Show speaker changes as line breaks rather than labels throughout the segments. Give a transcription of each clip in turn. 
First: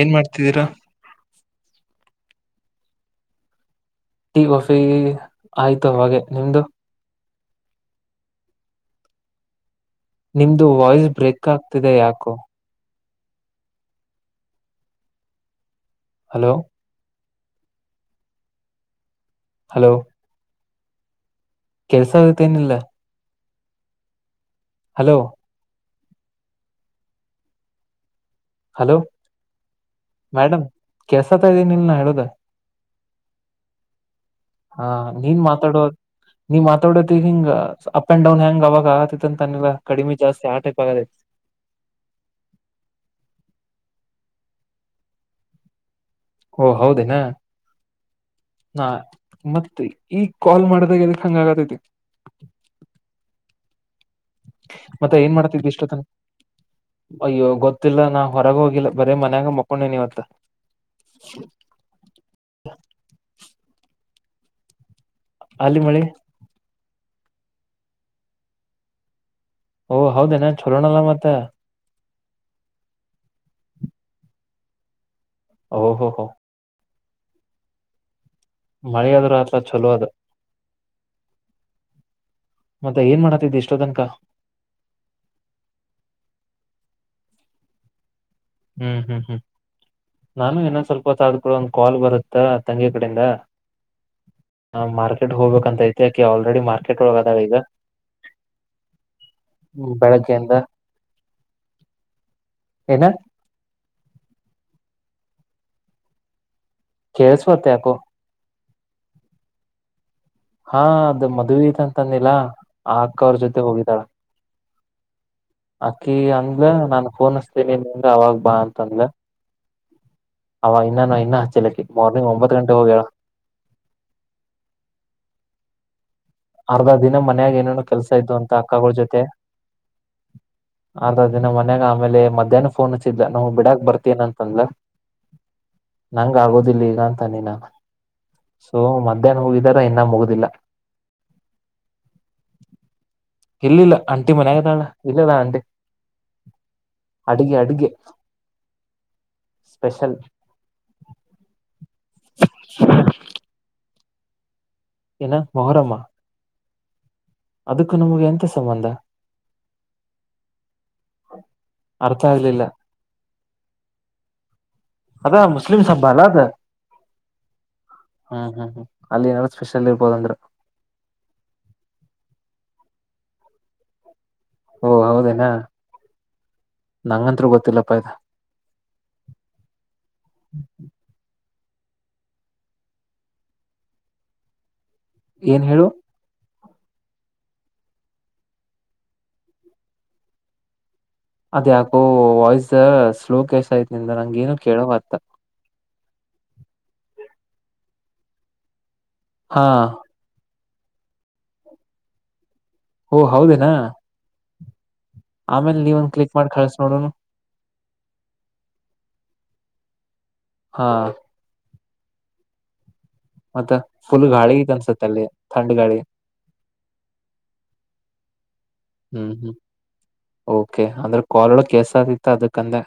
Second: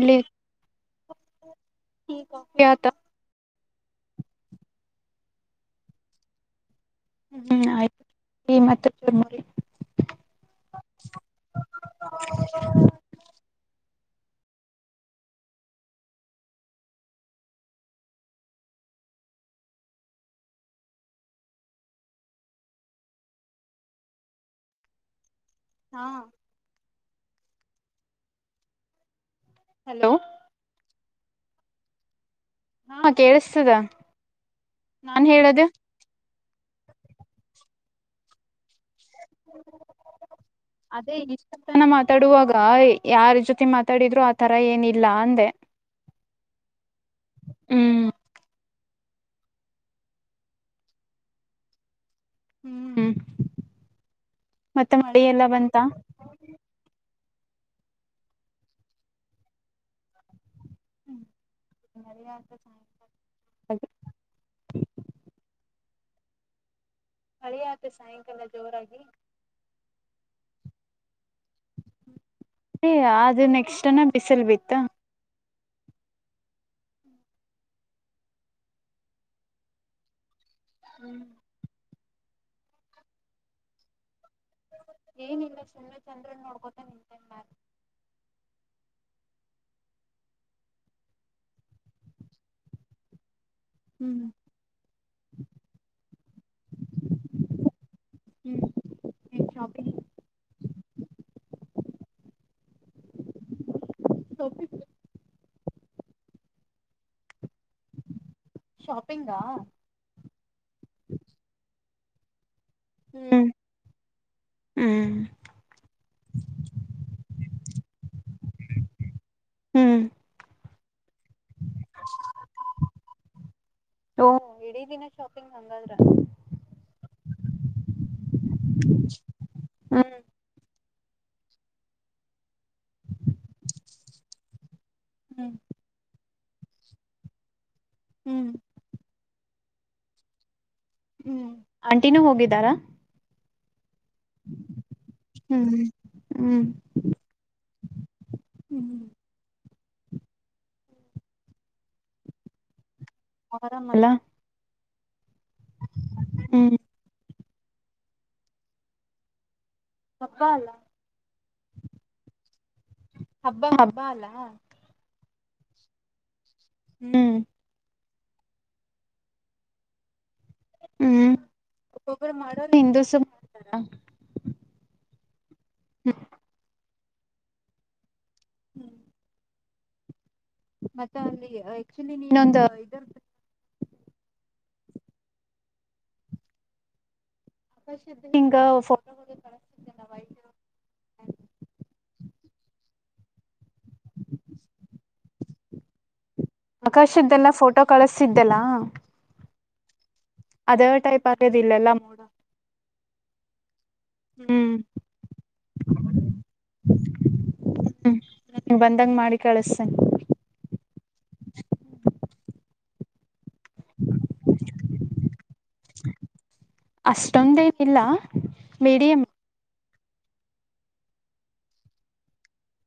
ಏನ್, ಮಾಡ್ತಿದ್ದೀರಾ? [inaudible]
ಹ್ಮ್, ಯತ. [unintelligible]
Tea, coffee, ಆಯ್ತು! ಆವಾಗಲೇ, ನಿಮ್ದು. [inaudible]
ಹ್ಮ್, ಆಯ್ತು, ಮತ್ತೆ, ಚಿರುಮುರಿ. [unintelligible]
ನಿಮ್ದು, ವಾಯ್ಸ್, ಬ್ರೇಕ್, ಆಗ್ತಿದೆ ಯಾಕೋ? [inaudible] ಹಲೋ.. [inaudible] ಹಲೋ.. [inaudible] ಕೆಲ್ಸ, ಆಗತ್ತೇನಿಲ್ಲ? [inaudible] ಹಲೋ.. [inaudible]
ಹಾ.. [inaudible]
ಹಲೋ.. [inaudible]
ಹಲೋ.. [inaudible]
ಕೇಳುಶಕಾತ, ಇದೀನಿ, ನೀನು, ಹೇಳೋದು? [inaudible]
ಹಾ, ಕೇಳಿಸ್ತದೇ? [inaudible]
ಹ, ನೀನ್ ಮಾತಾಡೋ, ನೀ ಮಾತಾಡೋತಿ ಹಿಂಗ, ಅಪ್, ಅಂಡ್ ಡೌನ್! ಹೆಂಗ, ಅವಾಗ, ಆಗುತತೀ. [unintelligible] ಅಂತ, ಅಂದಿಲ್ಲ, ಕಡಿಮೆ, ಜಾಸ್ತಿ. [inaudible]
ಅದೇ, ಇಷ್ಟು, ಜನ ಮಾತಾಡುವಾಗ! ಯಾರ್ ಜೊತೆ ಮಾತಾಡಿದ್ರು? [inaudible] ತರ, ಏನಿಲ್ಲ ಅಂದೆ? [inaudible]
ಓ, ಹೌದೇನಾ?
ಹ್ಮ್
[inaudible] ನಾ, ಮತ್ತೆ, ಈಗ್, ಕಾಲ್ ಮಾಡ್ದಾಗ! ಏನುಕೈ, ಹಂಗ ಆಗತೈತಿ? [inaudible]
ಹ್ಮ್
ಮತ್ತೆ
ಮಳಿ
ಏನ್
ಎಲ್ಲ ಬಂತ
ಮಾಡ್ತಿದ್ವಿಷ್ಟೊತ್ತನ ಅಯ್ಯೋ ಗೊತ್ತಿಲ್ಲ ನಾ ಹೊರಗ ಹೋಗಿಲ್ಲ ಬರೀ ಮನ್ಯಾಗ ಮಕೊಂಡೇನಿ ಇವತ್ತ
[inaudible]
ನೀಮಳಿ
ಮಳೆ ಆದತ್ ಸಾಯಂಕಾಲ ಜೋರಾಗಿ
ಓ ಹೌದೇ ಏನ್ ಚಛಲೋಅಲ್ಲ ಮತ್ತ
ಏ ಅದು ನೆಕ್ಸ್ಟ್ಡೇ ಬಿಸಿಲ್ ಬಿತ್ತ
ಓ ಹೋ ಹ ಮಳೆಯಾದ್ರ ಆತ ಚಲೋ ಅದು
ಹ್ಮ್
ಮತ್ತೆ ಏನ್ ಮಾಡತಿದ್ದ ಎಷ್ಟೋತನಕ
ಏನಿಲ್ಲ ಸುಮ್ಮನೆ ಚಂದ್ರನ್ ನೋಡ್ಕೋತ ನಿಂತನ್ ಮ್ಯಾಲ
ಹ್ಮ್ ಹ್ಮ್ ಹ್ಮ್ ನಾನು ಇನೊಂದ್ದ ಸ್ವಲ್ಪ ಆದಮ್ಯಲ್ ಕೂಡ ಒಂದ್ ಕಾಲ್ ಬರುತ್ತಾ ತಂಗಿ ಕಡಿಂದ
ಹ್ಮ್
ಹ ಮಾರ್ಕೆಟ್ ಹೋಗ್ಬೇಕಂತ ಐತಿ ಯಾಕೆ ಆಲ್ರೆಡಿ ಮಾರ್ಕೆಟ್ ಒಳಾಗ್ ಆದಾಳ ಈಗ
ಹ್ಮ್ ಏನ್ ಶಾಪಿಂಗ್
ಬೆಳಗ್ಗೆ ಇಂದ ಎನಾ
ಶಾಪಿಂಗ್
ಕೆಲ್ಸವಲ್ದ ಯಾಕೋ
ಶಾಪಿಂಗ ಆ
ತಂದಿಲ್ಲ ಆ ಅಕ್ಕ ಅವ್ರ
ಹ್ಮ್
ಜೊತೆ ಹೋಗಿದ್ದಾಳ
ಹ್ಮ್
ಅಕಿ ಅಂದ್ಲ ನಾನ್ ಫೋನ್ಸ್ತೀನಿ ನಿನ್ ಅವಾಗ್ ಬಾ ಅಂತ ಅಂದಲ
ಹ್ಮ್
ಅವ ಇನ್ನ ನಾ ಇನ್ನ ಹಚ್ಚಲಿಕ್ಕೆ ಮಾರ್ನಿಂಗ್ ಒಂಬತ್ತು ಗಂಟೆ ಹೋಗ್ಯಳ
ಓ ಇಡೀ ದಿನ ಶಾಪಿಂಗ್ ಹಂಗಾದ್ರ
ಅರ್ಧ ದಿನ ಮನ್ಯಾಗ ಏನೇನು ಕೆಲ್ಸ ಇದು ಅಂತ ಅಕ್ಕಗಳ ಜೊತೆ
ಹ್ಮ್
ಆ ದಿನ ಮನ್ಯಾಗ ಆಮೇಲಿ ಮಧ್ಯಾಹ್ನ ಫೋನ್ ಹಚ್ಚಿದ್ದ ನಾವು ಬಿಡಕ್ ಬರ್ತೀನ ಅಂತಂದ್ರ
ಹ್ಮ್
ನಂಗ್ ಆಗೋದಿಲ್ಲ ಈಗ ಅಂತಾನಿ ನಾನ್
ಹ್ಮ್
ಸೊ ಮಧ್ಯಾಹ್ನ ಹೋಗಿದಾರ ಇನ್ನ ಮುಗುದಿಲ್ಲ
ಹ್ಮ್ ಅಂಟಿನೂ ಹೋಗಿದ್ದಾರಾ
ಇಲ್ಲಿಲ್ಲ ಅಂಟಿ ಮನ್ಯಾಗದಾಳ ಇಲ್ಲೆಅದಾಳ ಅಂಟಿ
ಹ್ಮ್ ಹ್ಮ್
ಅಡ್ಗೆ ಅಡ್ಗೆ
ಅಲ್ಲ
ಸ್ಪೆಷಲ್
ಅರಾಮಲ
ಏನು ಮೊಹರಮ
ಹ್ಮ್
ಅದಕ್ಕೂ ನಮಗೆ ಎಥ ಸಂಬಂಧ
ಬಲ್ಲ
ಅರ್ಥ ಆಗ್ಲಿಲ್ಲ
ಹಬ್ಬ ಹಬ್ಬ ಅಲ್ಲಾ
ಅದ ಮುಸ್ಲಿಮ ಸಬ್ಬ ಅಲ್ಲದು
ಹ
ಹ್ಮ್ ಹ್ಮ್ ಹ್ಮ್ ಅಲ್ಲಿ ಏನಾರರು ಸ್ಪೆಷಲ್ ಇರ್ಬೋದಂದ್ರರು
ಹ್ಮ್ ಒಬ್ಬೊಬ್ಬರು ಮಾಡೋ ಹಿಂದಸ ಮಾಡ್ತಾರ
ಓ ಹೌದೇನಾ
ಹ್ಮ್
ನಂಗಂತ್ರು ಗೊತ್ತಿಲ್ಲಪ್ಪಾಯ್ತಾ
ಹ್ಮ್ ಮತ್ತೆ ಅಲ್ಲಿ ಆಕ್ಚುಲಿ ನೀನೊಂದು ಇದ
ಏನ್ ಹೇಳು
ಹಂಗ ಫೋಟೋ ಕ [inaudible]
ಅದ್ಯಾಕೋ ವಾಯ್ಸ್ ಸ್ಲೋ ಕಸ್ ಆಯತ್ನಿಂದ ನಂಗೇಏನ ಕೇಳೋವ ಅತ
ಆಕಾಶದ್ದೆಲ್ಲ ಫೋಟೋ ಕಳಸ್ತಿದ್ದೆಲ್ಲ
ಹಾ
ಅದೇ ಟೈಪ್ ಅರದ ಇಿಲ್ಲ ಎಲ್ಲ ಮೂೋಡ
ಓ ಹೌದೇನಾ
ಹ್ಮ್
ಆಮೇಲೆ ನೀವ ಒಂದ್ ಕ್ಲಿಕ್ ಮಾಡಿ ಕಳ್ಸ ನೋಡುನು
ಹ್ಮ್ ಬಂದಂಗ ಮಾಡಿ ಕಳಿಸತೇನೆ
ಹಾ ಮತ್ತ ಫುಲ್ ಗಾಳಿ ಅನ್ಸತ್ತ ಅಲ್ಲಿ ತಾಂಡ್ ಗಾಳಿ
ಇಲ್ಲ ಮೀಡಿಯಂ
ಹ್ಮ್ ಹ್ಮ್ ಓಕೆ ಅಂದ್ರೆ ಕಲ್ಳ ಕೆಸ ಆಗತ್ತ ಅದಕ್ಕಂದೆ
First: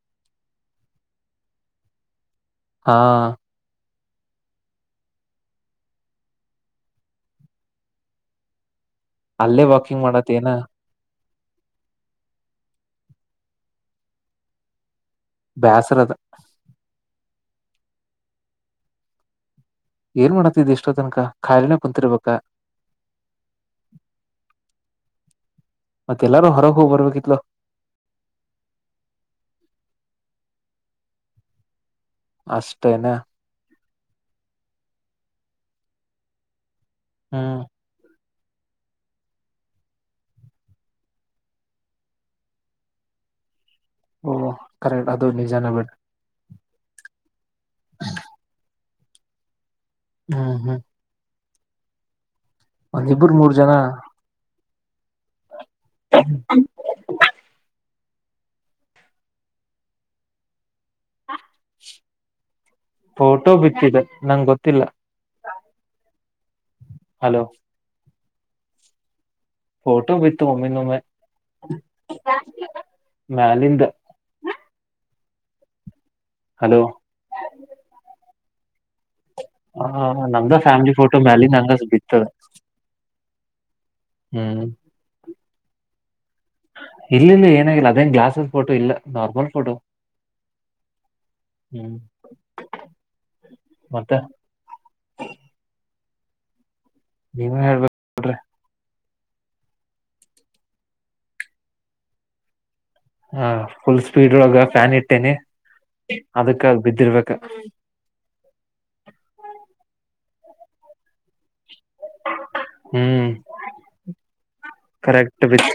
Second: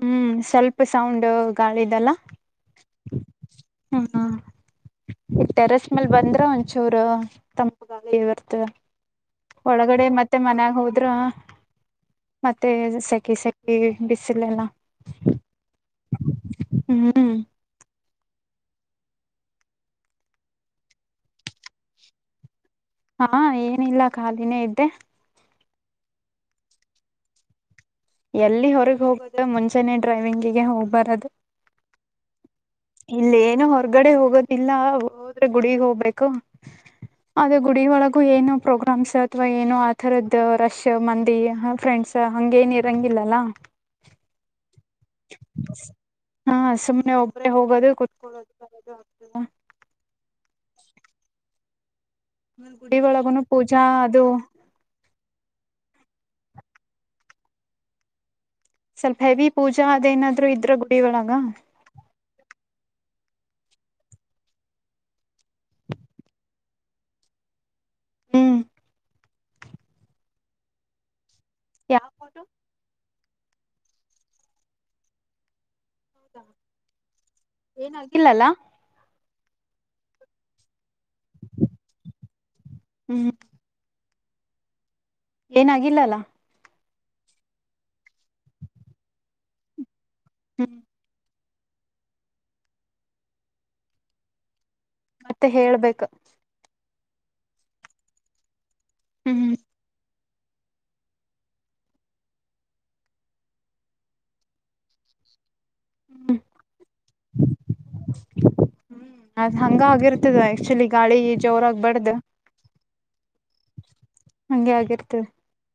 ಹ್ಮ್ ಸ್ವಲ್ಪ ಸೌಂಡ್ ಗಾಳಿದಲ್ಲ
ಹಾ
ಹಾ ಟೆರಸ್ ಮೇಲ್ ಬಂದ್ರೆ ಒಂಚೂರು ತಮ್ಮಗಾಗ ಬರ್ತ
ಅಲ್ಲೇ ವಾಕಿಂಗ್
ಒಳಗಡೆ
ಮಾಡತ್
ಮತ್ತೆ
ಏನ
ಮನ್ಯಾಗ ಹೋದ್ರ ಮತ್ತೆ ಸೆಕೆ ಸೆಕಿ ಬಿಸಿಲೆಲ್ಲ
ಬಾಯ್ಸರ ಸರದ
ಹ್ಮ್
ಏನ್ ಮಾಡತ್ತ ಇದಿಷ್ಟ ತನಕ ಖಾಯಲೆನೇ ಕುಂತರ್ಬೇಕಾ
ಹಾ ಏನಿಲ್ಲ ಖಾಲಿನೇ ಇದ್ದೆ
ಮತ್ತೆ ಎಲ್ಲಾರು ಹೊರ ಹೂ ಬರ್ಬೇಕಿತ್ಲ
ಎಲ್ಲಿ ಹೊರಗೆ ಹೋಗೋದು ಮುಂಚಾನೇ ಡ್ರೈವಿಂಗಿಗೆ ಹೋಗ್ಬಾರದು
ಅಷ್ಟೇನೆ
ಹೊರ್ಗಡೆ ಹೋಗೋದಿಲ್ಲ ಹೋದ್ರೆ ಗುಡಗ್ ಹೋಗ್ಬೇಕು
ಹ್ಮ್
ಗುಡ ಒಳಗ ಏನೋ ಪ್ರೋಗ್ರಾಮ್ಸ್ ಅಥವಾ ಏನೋ ಆಥರದ ರಶ್ ಮಂದಿ ಫ್ರೆಂಡ್ಸ್ ಹಂಗ ಏನ ಇರಂಗಿಲ್ಲ [inaudible]
ಓಹ ಕರೆಕ್ಟ್ ಅ ನೀ ಜಾನ ಬಟ್
ಸುಮ್ಮನೆ ಒಬ್ಬರೇ ಹೋಗೋದು ಕುೂತ್ಕೊಳ್ಳೋದು ಆಗ್ತ
ಹಾ ಹಾ
ಗುಡಿಗಳೊಳಗನು ಪೂಜಾ ಅದು
ಹ [inaudible]
ಸ್ವಲ್ಪ ಹೆವಿ ಪೂಜಾ ಅದೇನಾದ್ರು ಇದ್ರ ಗುಡಿ ಒಳಗ
ಫೋಟೋ ಬಿತ್ತಿದೆ ನಂಗ ಗೊತ್ತಿಲ್ಲ ಹಲೋ
ಹ್ಮ್
ಫೋಟೋ ಬಿತ್ತುು ಮಮ್ಮನುಮ್ಮ
ಯಾವ ಪಟ
ಮಾಲಿಂದ
ಹೌದಾ
ಹಲೋ
ಏನಾಗಿಲ್ಲಲ್ಲಾ [inaudible]
ಹ ನಮ್ದ ಫ್ಯಾಮಿಲಿ ಫೋಟೋ ಮ್ಯಾಲ ನಂಗ ಬಿತದೆ
ಹ್ಮ್
ಹ್ಮ್
ಏನಾಗಿಲ್ಲಲ್ಲ
ಇಲ್ಲಿಂದ ಏನಾಗಿಲ್ಲ ಅದೇ ಗ್ಲಾಸ್ಸ್ ಫೋಟೋ ಇಲ್ಲ ನಾರ್ಮಲ್ ಫೋಟೋ
ಹ್ಮ್
ಹ್ಮ್ ಮತ್ತೆ [inaudible]
ಮತ್ತೆ ಹೇಳ್ಬೇಕ
ನೀ ಹಳ್ಬೇಕ್ರ
ಹ್ಮ್ ಹ್ಮ್
ಹ ಫುಲ್ ಸ್ಪೀಡ್ ಒಳಗ ಫ್ಯಾನ್ ಇಟ್ಟೇನೆ
ಹ್ಮ್
ಅದಕ್ಕ ಅದು ಬಿದ್ದಿರ್ಬೇಕಕ್ಕ
ಅದ್ ಹಂಗ ಆಗಿರ್ತದ ಆಕ್ಚುಲಿ ಗಾಳಿ ಜೋರಾಗಬಾರ್ದ
ಹ್ಮ್
ಹಗೆ ಆಗಿರ್ತದೆ
ಕರೆಕ್ಟ್ ಬಿತ್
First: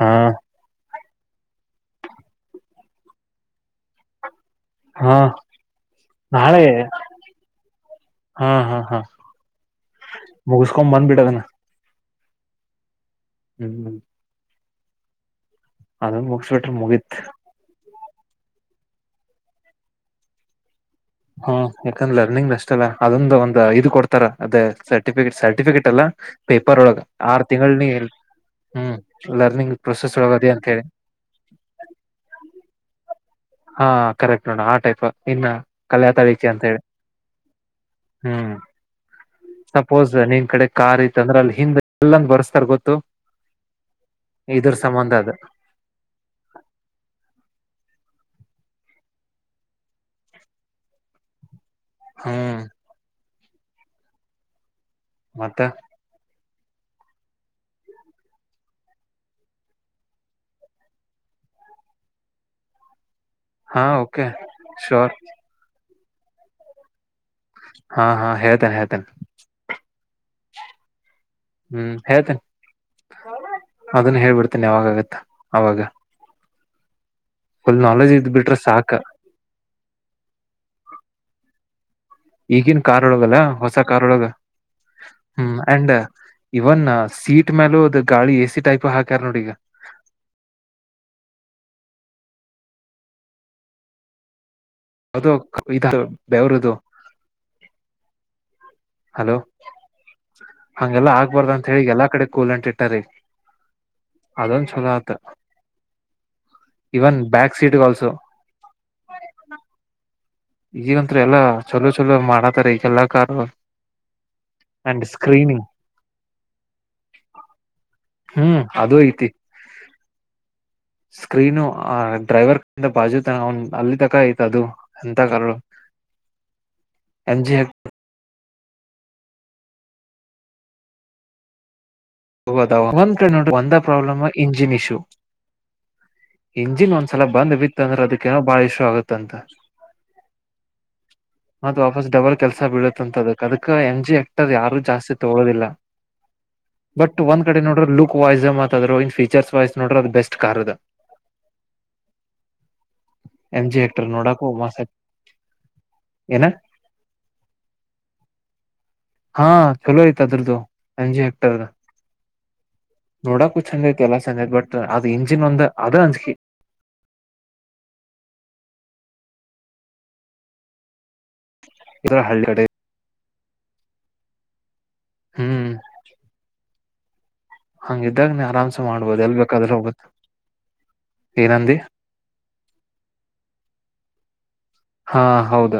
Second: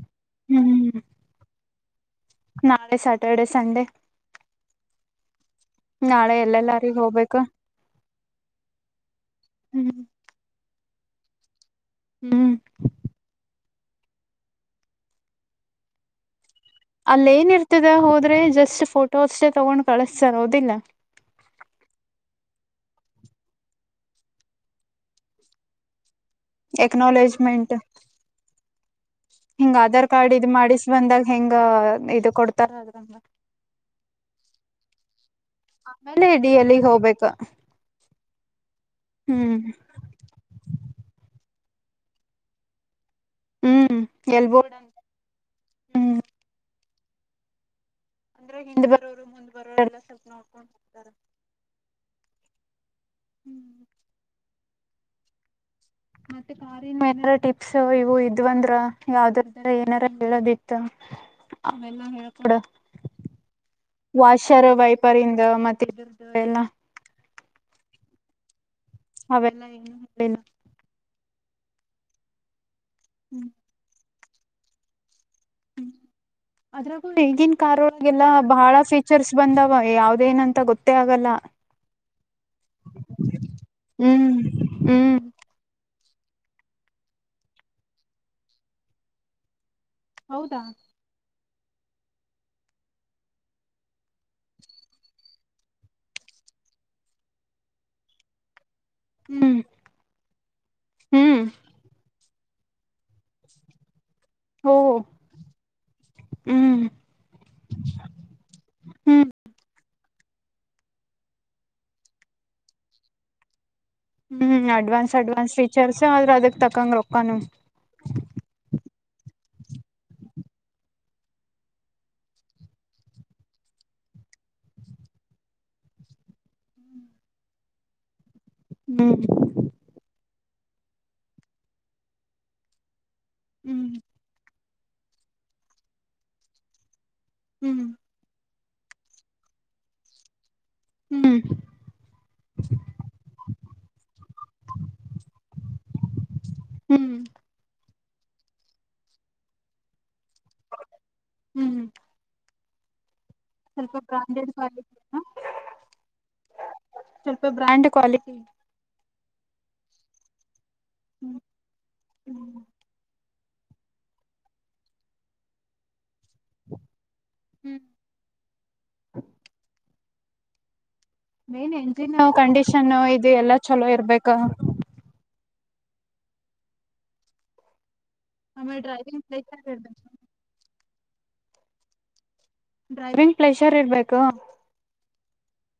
ಹಾ
ಹ್ಮ್ ನಾಳೆ ಸ್ಯಾಟರ್ಡೆ ಸಂಂಡೇ
ಹಾ
ನಾಳೆ ಎಲ್ಲೆಲ್ಲಾರಗ ಹೋಗ್ಬೇಕು
ಹಾ ಹಾ ಹಾ
ಹ್ಮ್
ಕಕೊ ಬ್ಬಿಟ್ಟದ
ಹ್ಮ್
ಹ್ಮ್ ಹ್ಮ್ ಅದು ಮುಗಿಸಬಿಟ್ಟು
ಅಲ್ಲ ಏನ್ ಇರ್ತದ ಹೋದ್ರೆ ಜಸ್ಟ್ ಫೋಟೋ ಅಷ್ಟೇ ತಗೊಂಡ್ ಕಳಸ್ತರೋದಿಲ್ಲ
ಹಾ ಯಾಕಂದ್ರೆ ಲರ್ನಿಂಗ್ ಅಷ್ಟಲ್ಲ ಅದೊಂದು ಒಂದ್ ಇದು ಕೊಡ್ತಾರ ಅದ ಸರ್ಟಿಫಿಕೇಟ್ ಸರ್ಟಿಫಿಕೇಟ್ ಅಲ್ಲ ಪೇಪರ್ ಒಳಗ ಆರು
ಎಕ್ನಾಲೇಜ್ಮೆಂಟ್
ತಿಂಗಳಿನ
ಹಿಂಗ ಆಧಾರ್ ಕಾರ್ಡ್ ಇ
ಅಂತ ಹೇಳಿ
ಮಾಡಿಸ ಬಂದಾಗ ಹೆಂಗ ಇದು ಕೊಡ್ತಾರ ಅದ್ರಂಗ
ಹಾ ಕರೆಕ್ಟ್ ನೋಣ ಆ ಟೈಪ್ ಇನ್ನ ಕಲ್ಯಾತ
ಆಮೇಲೆ
ರೀಚೆ
ಡಿ
ಅಂತ ಹೇಳಿ
ಎಲ್ಲಿಗ್ ಹೋಗ್ಬೇಕ
ಹ್ಮ್
ಹ್ಮ್
ಸಪೋಸ್ ನಿನ್ ಕಡೆ ಕಾರ್ ಐತ್ತಂದ್ರ ಅಲ್ಲಿ ಹಿಂದ್ ಎಲ್ಲಂದ ಬರ್ಸ್ತಾರಾರ್ ಗೊತ್ತು
ಹ್ಮ್ ಎಲ್
[unintelligible] ಇದ್ರ
ಬೋರ್ಡ್ ಅಂತ
ಸಂಬಂಧ ಅದು
ಹ್ಮ್ ಅಂದ್ರೆ ಹಿಂದ್ ಬರೋರು ಮುಂದ್ ಬರೋರು ಎಲ್ಲ ಸ್ವಲ್ಪ ನೋಡ್ಕೊಂಡು ಹೋಗ್ತಾರೆ [inaudible]
ಹ್ಮ್
ಹ್ಮ್
ಮತ್ತೆ
ಮತ್ತೆ ಕಾರಿನ ಏನಾರ ಟಿಪ್ಸ್ ಇವು ಇದ್ವಂದ್ರ ಯಾವ್ದ್ರ್ದ ಏನಾರ ಹೇಳೋದಿತ್ತ [inaudible] ಅವೆಲ್ಲಾ ಹೇಳ್ಕೊಡ
ಹಾ
[inaudible]
ಓಕೆ
ವಷರ
ಶೋರ್
ವೈಪರಿಂದ ಮತ್ತೆ ಇದ್ದ ಎಲ್ಲಾ
ಹಾ ಹಾ ಹೇಳ್ತೇನೆ ಹೇಳ್ತನೆ
ಅವೆಲ್ಲ ಏನು ಹೇಳಿಲ್ಲ
ಹ್ಮ್ ಹೇಳ್ತೇನೆ
ಹ್ಮ
ಅದನ್ನ ಹೇಬಿಡ್ತೇನೆ ಯಾವಾಗಗತ್ತ ಅವವಾಗ
ನ ಈಗಿನ ಕಾರೋರ್ಳಗೆಲ್ಲ
ಬಿಟ್ರೆ
ಬಹಳ
ಸಾಕ
ಫೀಚರ್ಸ್ ಬಂದಾವ ಯಾವ್ದೇನಂತ ಗೊತ್ತೇ ಆಗಲ್ಲ
ಈಗನ್ ಕಾರೋರ್ಳಗಲ್ಲ ಹೊಸ ಕಾರೂರ್ ಳಗ
ಹ್ಮ್ ಹ್ಮ್
ಹ್ಮ ಅಂಡ್ ಇವನ್ ಸೀಟ್ ಮೇಲೂ ಅದು ಗಾಳಿ ಎ ಸಿ ಟೈಪ್ ಹಾಕ್ಯಾರ ನೋಡಿ ಈಗ
ಹೌದಾ
ಹೌದು ಇ ಬೆವರುದು ಹಲೋ
ಹ್ಮ್
ಹಂಗೆಲ್ಲಾ
ಹ್ಮ್
ಆಗ್ಬಾರ್ದ ಅಂತ ಹೇಳಿ ಎಲ್ಲಾ ಕಡೆ ಸ್ಕೂಲ್ ಅಂಟ ಇಟ್ಟಾರಿ ಅದೊನ್
ಓ
ಚಲೋ ಆತ
ಹ್ಮ್
ಇವನ್ ಬ್ಯಾಕ್ ಸೀಟ್ ಆಲ್ಸೋ
ಹ್ಮ್
ಈಗಂತ್ರಿ ಎಲ್ಲಾ ಚಲೋ ಚಲೋ ಮಾಡತಾರ ಈಗೆಲ್ಲ ಕಾರು
ಹ್ಮ್ ಅಡ್ವಾನ್ಸ್ ಅಡ್ವಾನ್ಸ್ ಫೀಚರ್ಸ ಆದ್ರೆ ಅದಕ್ ತಕಂಗ ರೊಕ್ಕಾನ
ಹ್ಮ್ [inaudible] ಸ್ಕ್ರೀನು ಆ ಡ್ರೈವರ್ ಕಂತ ಬಾಜು ತ ಅಲ್ಲಿ ತಕ ಐ್ತ ಅದು ಎಂತ ಕ
[inaudible]
ಎಜಿ [inaudible]
ಹ್ಮ್
ಹದ ಒಂದ
ಹ್ಮ್
ಪ್ರಾಬ್ಲಮ್ ಇಂಜಿನ್ ಇಶ್ಯೂ ಇಂಜಿನ್ ಇ ಸಲ ಬಂದ್
ಹ್ಮ್
ಬಿತ್ತ ಅಂದ್ರೆ ಅದಕ್ಕಏನೋ ಬಾಳ ಇಶ್ಯ ಆಗತ್ತಂತ
ಹ್ಮ್ [inaudible]
ಮತ್ ವಾಪಸ್ ಡಬಲ್ ಕೆಲ್ಸ ಬೀಳತ್ ಅಂತದಕ್ ಅದಕ್ಕ ಎಂ ಜಿ ಹೆಕ್ಟರ್ ಯಾರು ಜಾಸ್ತಿ ತಗೋದಿಲ್ಲ
ಹ್ಮ್
ಬಟ್ ಒಂದ್ಡೆೋ್ರ ಲುಕ್ ವೈಸ್ ಮಾತದ್ ಇನ್ಫೀಚರ್ಸ್ ವೈಸ್ ನೋ್ರ ಅದು ಬೆಸ್ಟ್ ಕಾರ್ ಅದ
ಹ್ಮ್್ಮ
ಎಂ ಜಿ
ಸ್ವಲ್ಪ
ಆಕ್ಟರ್ ನೋಡಾಕು
ಬ್ರಾಂಡೆಡ್
ಮಸ್ತ್
ಕ್ವಾಲಿಟಿ
ಐತಿ ಏನ
ಸ್ವಲ್ಪ ಬ್ರ್ಯಾಂಡ್ ಕ್ವಾಲಿಟಿ
ಹಾ ಚಲೋ ಐತ ಅದ್ರ್ದು ಅಜ
ಹ್ಮ್
ಹೆಕ್ಟರ್
ಹ್ಮ್
ನೋಡಕು ಚಂದ ಐ ಕೆ ಎಾ ಚಂದ ಐ ಬಟ್ ಅದು ಇಂಜಿನ್ ಒಂದ ಅದು ಅಂಜಿಕಿ
ಹ್ಮ್ ಮೇನ್ ಎಂಜಿನ್
ಇದ್ರ ಹಳ್ಳಿ ಕಡೆ
ಕಂಡೀಷನ್ ಇದು ಎಲ್ಲಾ ಚಲೋ ಇರ್ಬೇಕ
ಹ್ಮ್ ಹಂಗಿದ್ದಾಗ ನೀ ಆರಾಮ್ಸ
ಆಮೇಲೆ ಡ್ರೈವಿಂಗ್
ಮಾಡ್ಬೋದು ಎಲ್
ಪ್ಲೇಸರ್
ಬೇಕಾದ್ರೆ
ಇರ್ಬೇಕು
ಹೋಗುತ್ತೆ ಏನಂದಿ
ಡ್ರೈವಿಂಗ್ ಪ್ಲಷರ್ ಇರ್ಬೇಕು
ಹಾ ಹೌದು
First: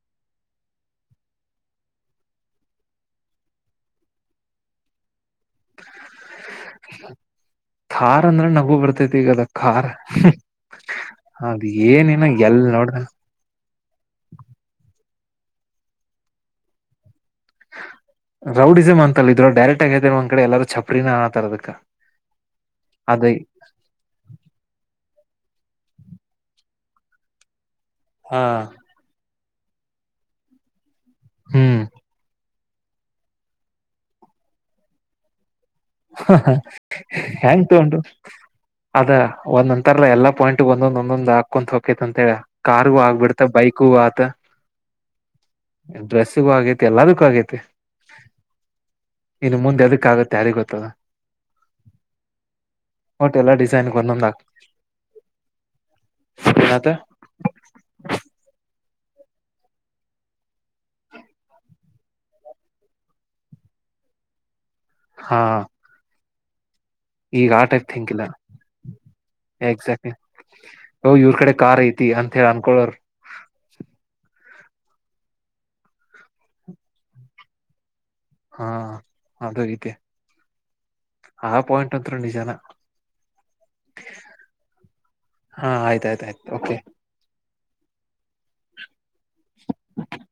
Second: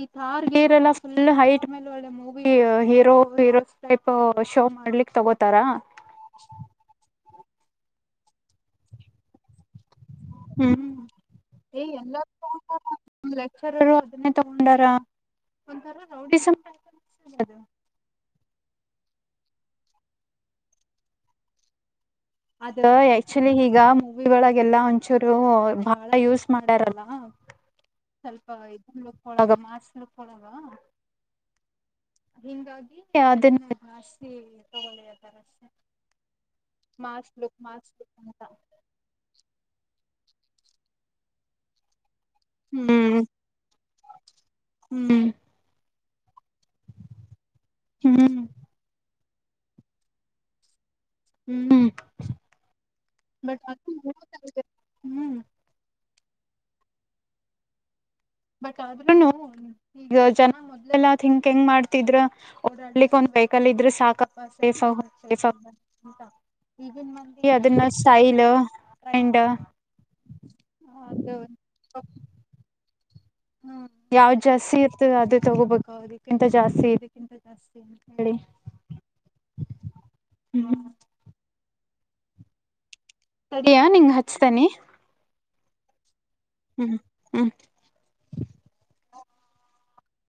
ಈ ಾರ್ ಗೀರ್ ಎಲ್ಲ ಫುಲ್ ಹೈಟ್ ಮೇಲೆ ಒಳ್ಳೆ movie hero hero type show ಮಾಡ ತಗೋತಾರಾ
ಖಾರ್ ಅಂದ್ರೆ ನಗು ಬರ್ತೈತಿ ಈಗ ಅದ ಖಾರ್
ಹ್ಮ್
ಅದು ಏನಿನ ಎಲ್ ನೋಡ್ರ
ರು ಅದನ್ನೇ ತಗೊಂಡಾರ ಒ ರೌಡಿ
ರೌಡಿಸಮ್ ಅಂತಲ್ಲ ಇದ್ರ ಡೈರೆಕ್ಟ್ ಆಗೇತೆ ಒಂದ್ ಕಡೆ ಎಲ್ಲಾರೂ ಚಪರಿನ ಅನ್ನತಾರ ಅದಕ್ಕ
ಅದ ಆಕ್ಚುಲಿ ಈಗ ಮೂವಿಗಳಾಗೆಲ್ಲ ಚೂರು ಬಾಳ ಯೂಸ್ ಮಾಡ್ಯಾರಲ್ಲ
ಹಾ
ಸ್ವಪ ಒಳಗ ಮಾಸಲುಕ್ಕೊಳಗ
ಹ್ಮ್
ಹಿಂಗಾಗಿ ಅದನ್ನು ಹಿ ತಗೊಳ್ಳಿತರೆ
ಹ ಹೆಂಗ ತಗ ಉಟು
ಲುಕ್ ಅಂತ
ಅದ ಒಂದಂತರ್ಲ್ಲ ಎಲ್ಲಾ ಪಾಯಿಂಟ್ ಒಂದೊಂದೊ ಹಾಕೊ ಹಕೈತಂತ ಕಾರ್ಗೂ
ಹ್ಮ್
ಆಗ್ಬಿಡ್ತ ಬೈಕೂ ಆತ
ಹ್ಮ್
ಡ್ರೆಸ್ ೂ ಆಗೈತಿ ಎಲ್ಲದಕ್ಕೂ ಆಗೈತಿ
ಹ್ಮ್
ಇನ್ನು ಮುಂದೆ ಅದಕ್ಕ ಆಗತ್ತ ಯಾರಿ ಗೊತ್ತದ
ಹ್ಮ್್ಮ
ಒಟ್ ಎಲ್ಲಾ
[inaudible]
ಡಿಸೈನ್ಗೆ ಒಂದೊಂದ್
ಹ್ಮ್
ಏನಾತ
ಬ ಆದ್ೂ ಈಗ ಜನ ಮೊದಲೆಲ್ಲಾ ಂಕ್ ಹೆಂಗ್ ಮಾಡ್ತಿದ್ರ ಅವಡ್ಲಿಕ್ ಒಂದ್ ಬೇಕಲ್ಲ ಇದ್ರೆ ಸಾಕಪ್ಪ
ಹಾ
[unintelligible] ಈಗನ್ ಮಂದಿ
ಈಗ ಆ
ಅದನ್ನ
ಟೈಪ್ ಥಿಂಕ್ ಇಲ್ಲ
ಸೈಲ್ ಅಂಡ್
ಎಕ್ಸಾಕ್ಟ್ಲಿ ಓ ಇವ್ರ ಕಡೆ ಕಾರ್ ಐತಿ ಅಂತ ಹೇಳಿ ಅನ್ಕೊಳೋರ್
ಯಾವ್ದ್ ಜಾಸ್ತಿ ಇರ್ತದೆ ಅದೇ ತಗೋಬೇಕದಕ್ಕಿಂತ ಜಾಸ್ತಿ ಇದೆಕ್ಕಿಂತ ಜಾಸ್ತಿ ಇದೆ
ಹಾ ಅದು ರೀತಿ
ಹ್ಮ್
ಆ ಪಾಯಿಂಟ್ ಅಂತ್ರೂ ನಿಜಾನ
ಸರಿಯಾ ನಿಂಗ್ ಹಚ್ತಾನಿ
ಹಾ ಆಯತುಐತ
ಹ್ಮ್ ಹ್ಮ್
[inaudible]